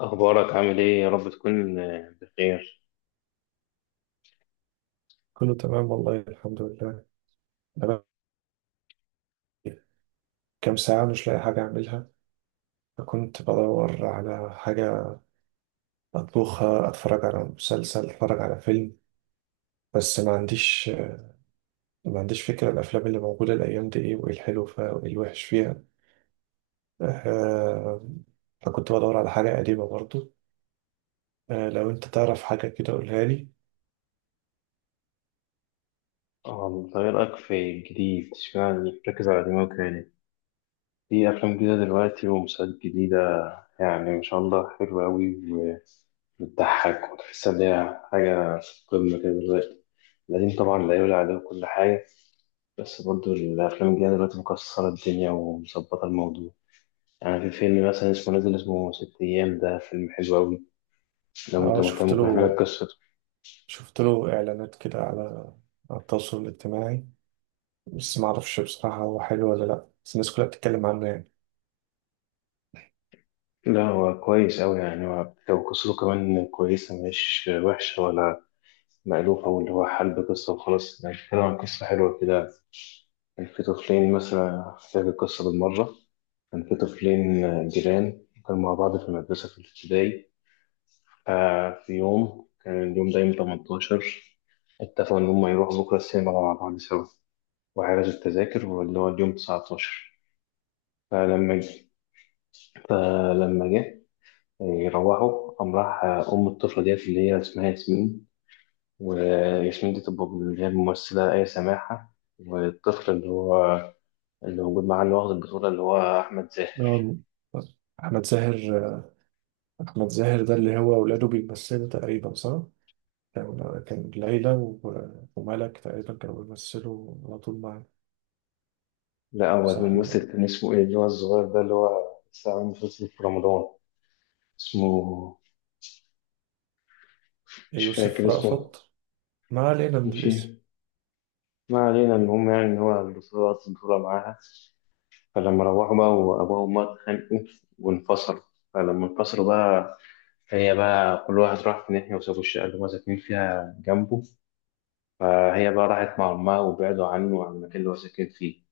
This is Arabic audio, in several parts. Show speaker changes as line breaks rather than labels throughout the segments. أخبارك عامل إيه؟ يا رب تكون بخير.
كله تمام والله الحمد لله. أنا كام ساعة مش لاقي حاجة أعملها، فكنت بدور على حاجة أطبخها، أتفرج على مسلسل، أتفرج على فيلم، بس ما عنديش فكرة الأفلام اللي موجودة الأيام دي إيه، وإيه الحلو فيها وإيه الوحش فيها. آه، فكنت بدور على حاجة قديمة برضو. لو أنت تعرف حاجة كده قولها لي.
أنت إيه رأيك في الجديد؟ اشمعنى بتركز على الأنمي والكوري؟ في أفلام جديدة دلوقتي ومسلسلات جديدة، يعني ما شاء الله حلوة أوي وبتضحك وتحس إن هي حاجة في قمة كده دلوقتي. القديم طبعا لا يعلى عليه كل حاجة، بس برضه الأفلام الجديدة دلوقتي مكسرة الدنيا ومظبطة الموضوع. يعني في فيلم مثلا اسمه نازل، اسمه ست أيام، ده فيلم حلو أوي. لو أنت
أه،
مهتم
شفت
ممكن أحكي لك
له
قصته.
شفت له إعلانات كده على التواصل الاجتماعي، بس ما أعرفش بصراحة هو حلو ولا لأ، بس الناس كلها بتتكلم عنه يعني.
لا هو كويس أوي، يعني هو لو قصته كمان كويسة مش وحشة ولا مألوفة، واللي هو حلب قصة وخلاص، يعني بيتكلم عن قصة حلوة كده. كان في طفلين، مثلا أحكي لك القصة بالمرة. كان في طفلين جيران، كانوا مع بعض في المدرسة في الابتدائي. في يوم كان اليوم ده يوم 18، اتفقوا إن هما يروحوا بكرة السينما مع بعض سوا، وحجزوا التذاكر، واللي هو اليوم 19. فلما جه فلما جه يروحوا، قام راح أم الطفلة ديت اللي هي اسمها ياسمين. وياسمين دي تبقى اللي هي الممثلة آية سماحة. والطفل اللي هو اللي موجود معاه اللي واخد البطولة اللي هو أحمد زاهر.
آه، أحمد زاهر. أحمد زاهر ده اللي هو ولاده بيمثلوا تقريبا، صح؟ كان ليلى وملك تقريبا كانوا بيمثلوا على طول مع...
لا هو
صح،
الممثل كان اسمه إيه اللي هو الصغير ده اللي هو لسه عامل مسلسل في رمضان. اسمه مش فاكر
يوسف
اسمه.
رأفت. ما علينا من
ماشي،
الاسم.
ما علينا. المهم يعني إن هو البطولة، واخد البطولة معاها. فلما روحوا بقى، وأبوه وأمه اتخانقوا وانفصلوا. فلما انفصلوا بقى، هي بقى كل واحد راح في ناحية، وسابوا الشقة اللي هما ساكنين فيها جنبه. فهي بقى راحت مع أمها وبعدوا عنه وعن المكان اللي هو ساكن فيه.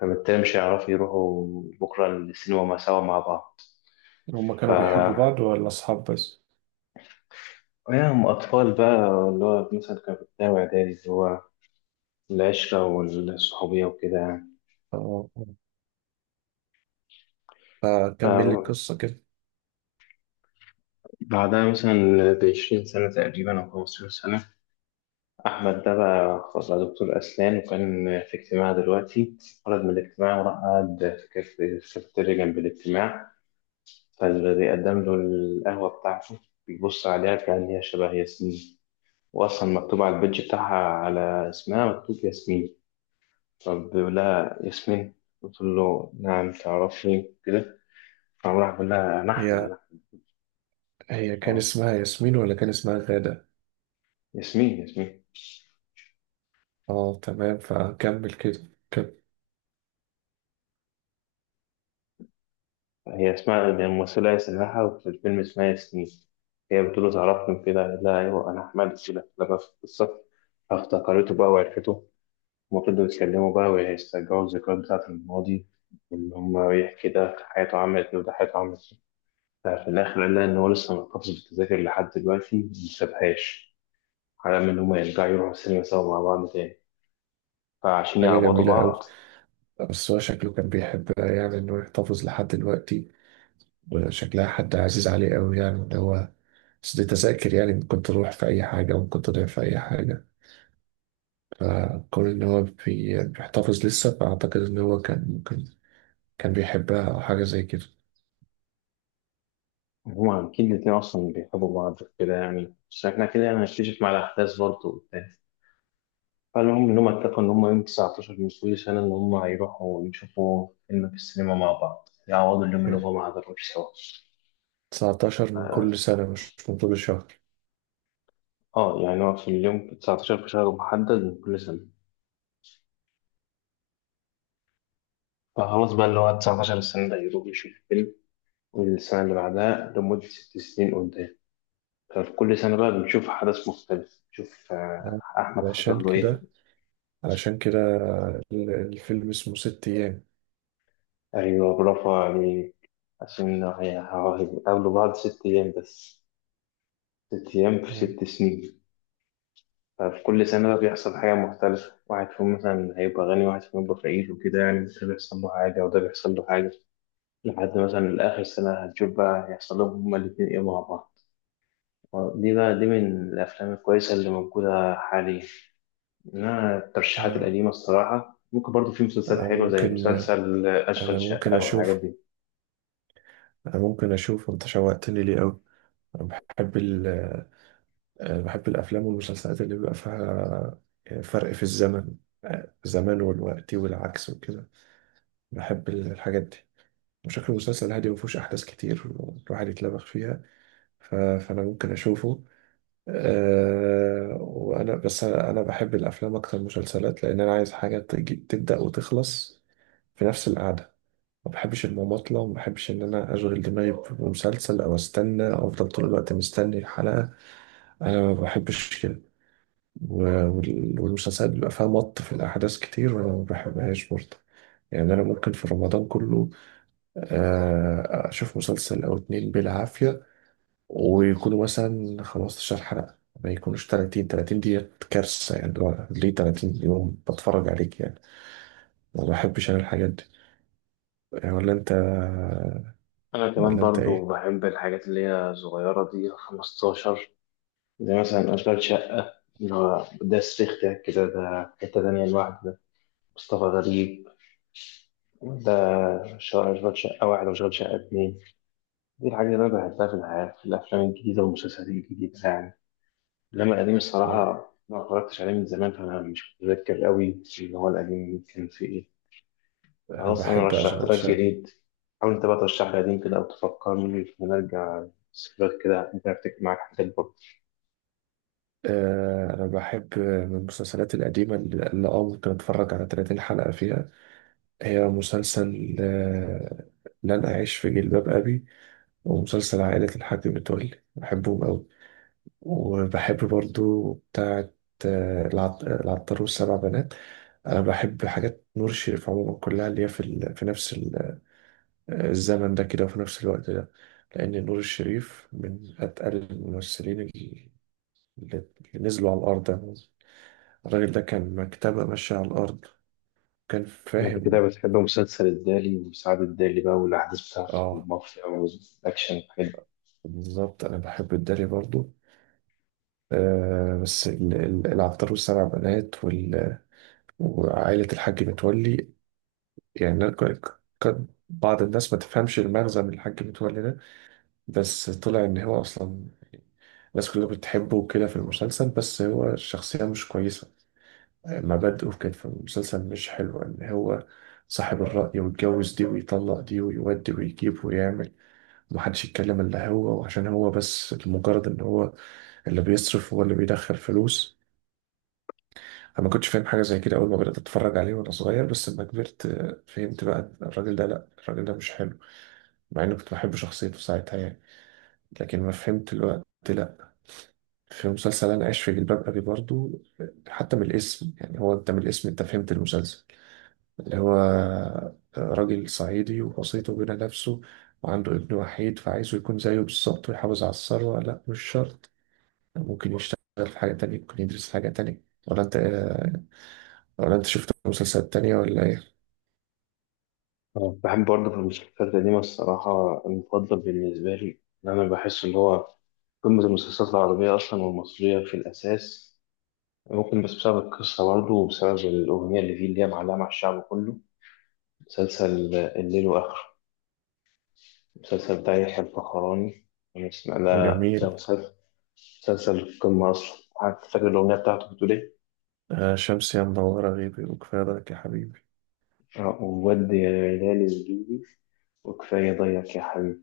فبالتالي مش هيعرفوا يروحوا بكرة السينما سوا مع بعض.
هما كانوا بيحبوا
ف
بعض ولا أصحاب بس؟
هم أطفال بقى، اللي هو مثلا كانوا في ابتدائي وإعدادي، اللي هو العشرة والصحوبية وكده يعني.
آه، فكمل لي
فبعدها
القصة كده.
مثلا بعشرين سنة تقريبا أو خمستاشر سنة، أحمد ده بقى خلاص بقى دكتور أسنان، وكان في اجتماع دلوقتي. خرج من الاجتماع وراح قعد في في الكافيتيريا جنب الاجتماع. فبيقدم له القهوة بتاعته، بيبص عليها كأن هي شبه ياسمين، وأصلا مكتوب على البيدج بتاعها على اسمها مكتوب ياسمين. فبيقول لها ياسمين، قلت له نعم تعرفني كده. فراح بيقول لها أنا أحمد
هي
أنا أحمد.
هي كان
أه،
اسمها ياسمين ولا كان اسمها غادة؟
ياسمين ياسمين.
اه تمام، فكمل كده كانت...
هي اسمها يعني الممثلة هي سماحة، وفي الفيلم اسمها ياسمين. هي بتقول له تعرفني كده، قال لها أيوه أنا أحمد كده لما في القصة. فافتكرته بقى وعرفته. هما فضلوا يتكلموا بقى ويسترجعوا الذكريات بتاعة الماضي، وإن هما يحكي ده حياته عملت إيه وده حياته عملت إيه. ففي الآخر قال لها إن هو لسه محتفظ بالتذاكر لحد دلوقتي مسابهاش، على أمل إن هما يرجعوا يروحوا السينما سوا مع بعض تاني، فعشان
حاجة
يعوضوا
جميلة
بعض.
أوي، بس هو شكله كان بيحبها يعني، إنه يحتفظ لحد دلوقتي وشكلها حد عزيز عليه قوي يعني اللي هو. بس دي تذاكر يعني، ممكن تروح في أي حاجة وممكن تضيع في أي حاجة، فكون إن هو بيحتفظ لسه فأعتقد إن هو كان ممكن كان بيحبها أو حاجة زي كده.
هما أكيد الاتنين أصلا بيحبوا بعض كده يعني، بس إحنا كده يعني هنكتشف مع الأحداث برضه وبتاع. فالمهم إن هما اتفقوا إن هما يوم 19 من كل سنة إن هما هيروحوا يشوفوا فيلم في السينما مع بعض، يعوضوا اليوم اللي
يعني
هما ما حضروش سوا.
19 من كل سنة مش من طول الشهر؟
اه يعني هو في اليوم 19 في شهر محدد من كل سنة. فخلاص بقى اللي هو 19 السنة ده يروح يشوف فيلم، والسنة اللي بعدها، لمدة ست سنين قدام. ففي كل سنة بقى بنشوف حدث مختلف، نشوف
آه.
أحمد
عشان
حصل له إيه.
كده، علشان كده الفيلم اسمه ست أيام.
أيوة برافو عليه. عشان هو هيقابلوا بعض ست أيام بس، ست أيام في
آه.
ست سنين. ففي كل سنة بقى بيحصل حاجة مختلفة، واحد فيهم مثلا هيبقى غني، واحد فيهم هيبقى فقير، وكده يعني، ده بيحصل له حاجة وده بيحصل له حاجة. لحد مثلا آخر سنة هتشوف بقى هيحصل لهم هما الاتنين إيه مع بعض. دي بقى، دي من الأفلام الكويسة اللي موجودة حاليا. إنما الترشيحات
آه.
القديمة الصراحة، ممكن برضو في مسلسلات
أنا
حلوة زي
ممكن
مسلسل
أنا
أشغال
ممكن
شقة والحاجات
أشوف
دي.
أنا ممكن أشوف. أنت شوقتني ليه أوي. أنا بحب ال بحب الأفلام والمسلسلات اللي بيبقى فيها فرق في الزمن، زمان والوقت والعكس وكده. بحب الحاجات دي. وشكل المسلسل هادي مفهوش أحداث كتير، الواحد يتلبخ فيها. فأنا ممكن أشوفه. أه، وأنا بس، أنا بحب الأفلام أكتر من المسلسلات، لأن أنا عايز حاجة تجي تبدأ وتخلص في نفس القعدة. ما بحبش المماطلة وما بحبش إن أنا أشغل دماغي بمسلسل أو أستنى أو أفضل طول الوقت مستني الحلقة. أنا ما بحبش كده. والمسلسلات بيبقى فيها مط في الأحداث كتير وأنا ما بحبهاش برضه. يعني أنا ممكن في رمضان كله أشوف مسلسل أو اتنين بالعافية، ويكونوا مثلا 15 حلقة. ما يكونوش 30 دي كارثة، يعني اللي هو ليه 30 يوم بتفرج عليك يعني. ما بحبش أنا الحاجات دي. آه، ولا أنت
أنا كمان
ولا أنت
برضو
إيه؟
بحب الحاجات اللي هي صغيرة دي 15، زي مثلا أشغال شقة. اللي هو ده صريخ ده كده، ده حتة تانية لوحده ده، مصطفى غريب. ده شغال شقة واحد وشغال شقة اتنين. دي الحاجة اللي أنا بحبها في الحياة، في الأفلام الجديدة والمسلسلات الجديدة يعني. إنما القديم
أه،
الصراحة ما اتفرجتش عليه من زمان، فأنا مش متذكر قوي اللي هو القديم كان فيه إيه.
أنا
خلاص، أنا
بحب
رشحت
أشغل
لك
شقة.
جديد، حاول أنت بقى ترشح لي قديم كده أو تفكرني، ونرجع ذكريات كده، ممكن أفتكر معاك حاجات برضه.
أنا بحب من المسلسلات القديمة اللي أه ممكن أتفرج على 30 حلقة فيها. هي مسلسل لن أعيش في جلباب أبي، ومسلسل عائلة الحاج متولي، بحبهم أوي. وبحب برضو بتاعة العطار والسبع بنات. أنا بحب حاجات نور الشريف عموما كلها، اللي هي في في نفس الزمن ده كده وفي نفس الوقت ده. لأن نور الشريف من أتقل الممثلين اللي نزلوا على الأرض يعني. الراجل ده كان مكتبة ماشية على الأرض، كان
ما أنت كده
فاهم.
بتحب مسلسل الدالي وسعد الدالي بقى، والأحداث بتاعته
آه،
والمافيا والأكشن والحاجات.
بالظبط، أنا بحب الداري برضو. بس العطار والسبع بنات وعائلة الحاج متولي. يعني أنا كان بعض الناس ما تفهمش المغزى من الحاج متولي ده، بس طلع إن هو أصلا الناس كلها بتحبه وكده في المسلسل، بس هو الشخصية مش كويسة. مبادئه كانت في المسلسل مش حلوة، إن هو صاحب الرأي ويتجوز دي ويطلق دي ويودي ويجيب ويعمل، ومحدش يتكلم إلا هو، وعشان هو بس لمجرد إن هو اللي بيصرف هو اللي بيدخل فلوس. انا ما كنتش فاهم حاجه زي كده اول ما بدات اتفرج عليه وانا صغير، بس لما كبرت فهمت بقى إن الراجل ده، لا الراجل ده مش حلو، مع اني كنت بحب شخصيته ساعتها يعني. لكن ما فهمت الوقت لا. في مسلسل انا عايش في جلباب ابي برضو، حتى من الاسم، يعني هو انت من الاسم انت فهمت المسلسل. اللي هو راجل صعيدي ووسيطه بين نفسه، وعنده ابن وحيد فعايزه يكون زيه بالظبط ويحافظ على الثروه. لا مش شرط، ممكن يشتغل في حاجه تانية، ممكن يدرس حاجه تانية. ولا انت ولا انت شفت مسلسلات تانية ولا ايه؟
بحب برضه في المسلسلات القديمة الصراحة. المفضل بالنسبة لي، إن أنا بحس إن هو قمة المسلسلات العربية أصلا والمصرية في الأساس، ممكن بس بسبب القصة برضه وبسبب الأغنية اللي فيه اللي هي معلقة مع الشعب كله، مسلسل الليل وآخره، المسلسل بتاع يحيى الفخراني. أنا اسمع ده. ده
جميل.
مسلسل، مسلسل القمة أصلا. حتى فاكر الأغنية بتاعته بتقول إيه؟
آه، شمس يا منورة غيبي وكفاية لك يا حبيبي.
وودي يا هلال الليلي، وكفاية ضيق يا حبيبي،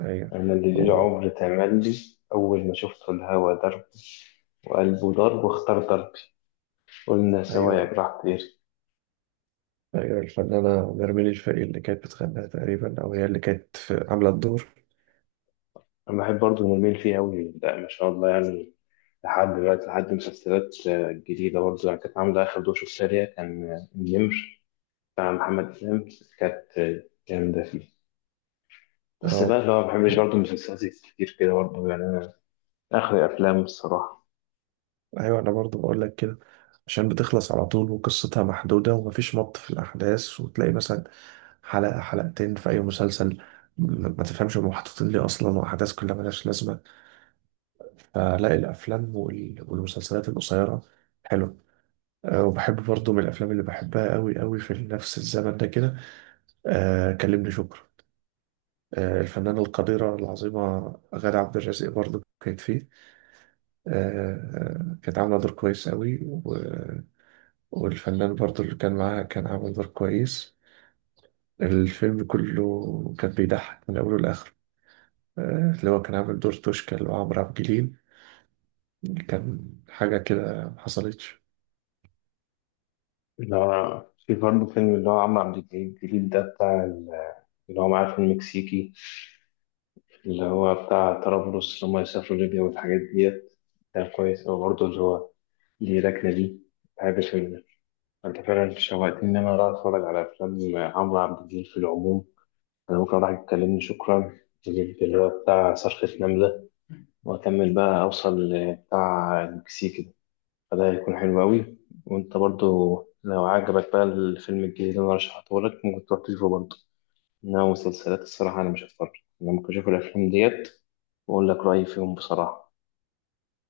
ايوه.
أنا اللي ليل
أوه.
عمر تملي، أول ما شفت الهوا ده، وقلبه ضرب واختار ضربي، قلنا سوا يا
ايوه.
جراح طير.
ايوه الفنانة نرمين الفقي اللي كانت بتغنيها تقريبا، او هي اللي كانت عاملة الدور.
أنا بحب برضه نميل فيه أوي، لا ما شاء الله يعني. لحد دلوقتي لحد مسلسلات جديدة برضه يعني، كانت عاملة آخر دوشة. السريع كان النمر بتاع محمد إمام، كانت جامدة فيه. بس بقى
اه.
اللي هو ما بحبش برضه المسلسلات كتير كده برضه يعني، أنا آخر أفلام الصراحة.
ايوه، انا برضو بقول لك كده، عشان بتخلص على طول وقصتها محدودة ومفيش مط في الاحداث. وتلاقي مثلا حلقة حلقتين في اي مسلسل ما تفهمش هم محطوطين ليه اصلا، واحداث كلها ملهاش لازمة. فلاقي الافلام والمسلسلات القصيرة حلو. وبحب برضو من الافلام اللي بحبها قوي قوي في نفس الزمن ده كده كلمني شكرا. الفنانة القديرة العظيمة غادة عبد الرازق برضو كانت فيه كانت عاملة دور كويس قوي والفنان برضو اللي كان معاها كان عامل دور كويس. الفيلم كله كان بيضحك من أوله لآخره. اللي هو كان عامل دور توشكا اللي هو عمرو عبد الجليل كان حاجة كده محصلتش.
اللي هو في برضه فيلم اللي هو عمرو عبد الجليل الجديد ده بتاع اللي هو معاه في المكسيكي، اللي هو بتاع طرابلس، اللي هم يسافروا ليبيا والحاجات ديت. كان كويس أوي برضه، اللي هو ليه ركنة دي، بحب الفيلم ده. أنت فعلا شوقتني إن أنا أروح أتفرج على أفلام عمرو عبد الجليل في العموم. أنا ممكن أروح أتكلمني شكرا، أجيب اللي هو بتاع صرخة نملة، وأكمل بقى أوصل لبتاع المكسيك ده، فده هيكون حلو أوي. وأنت برضه لو عجبك بقى الفيلم الجديد اللي أنا رشحته لك، ممكن تروح تشوفه برضه. إنما مسلسلات الصراحة أنا مش هتفرج، أنا ممكن أشوف الأفلام ديت، وأقول لك رأيي فيهم بصراحة.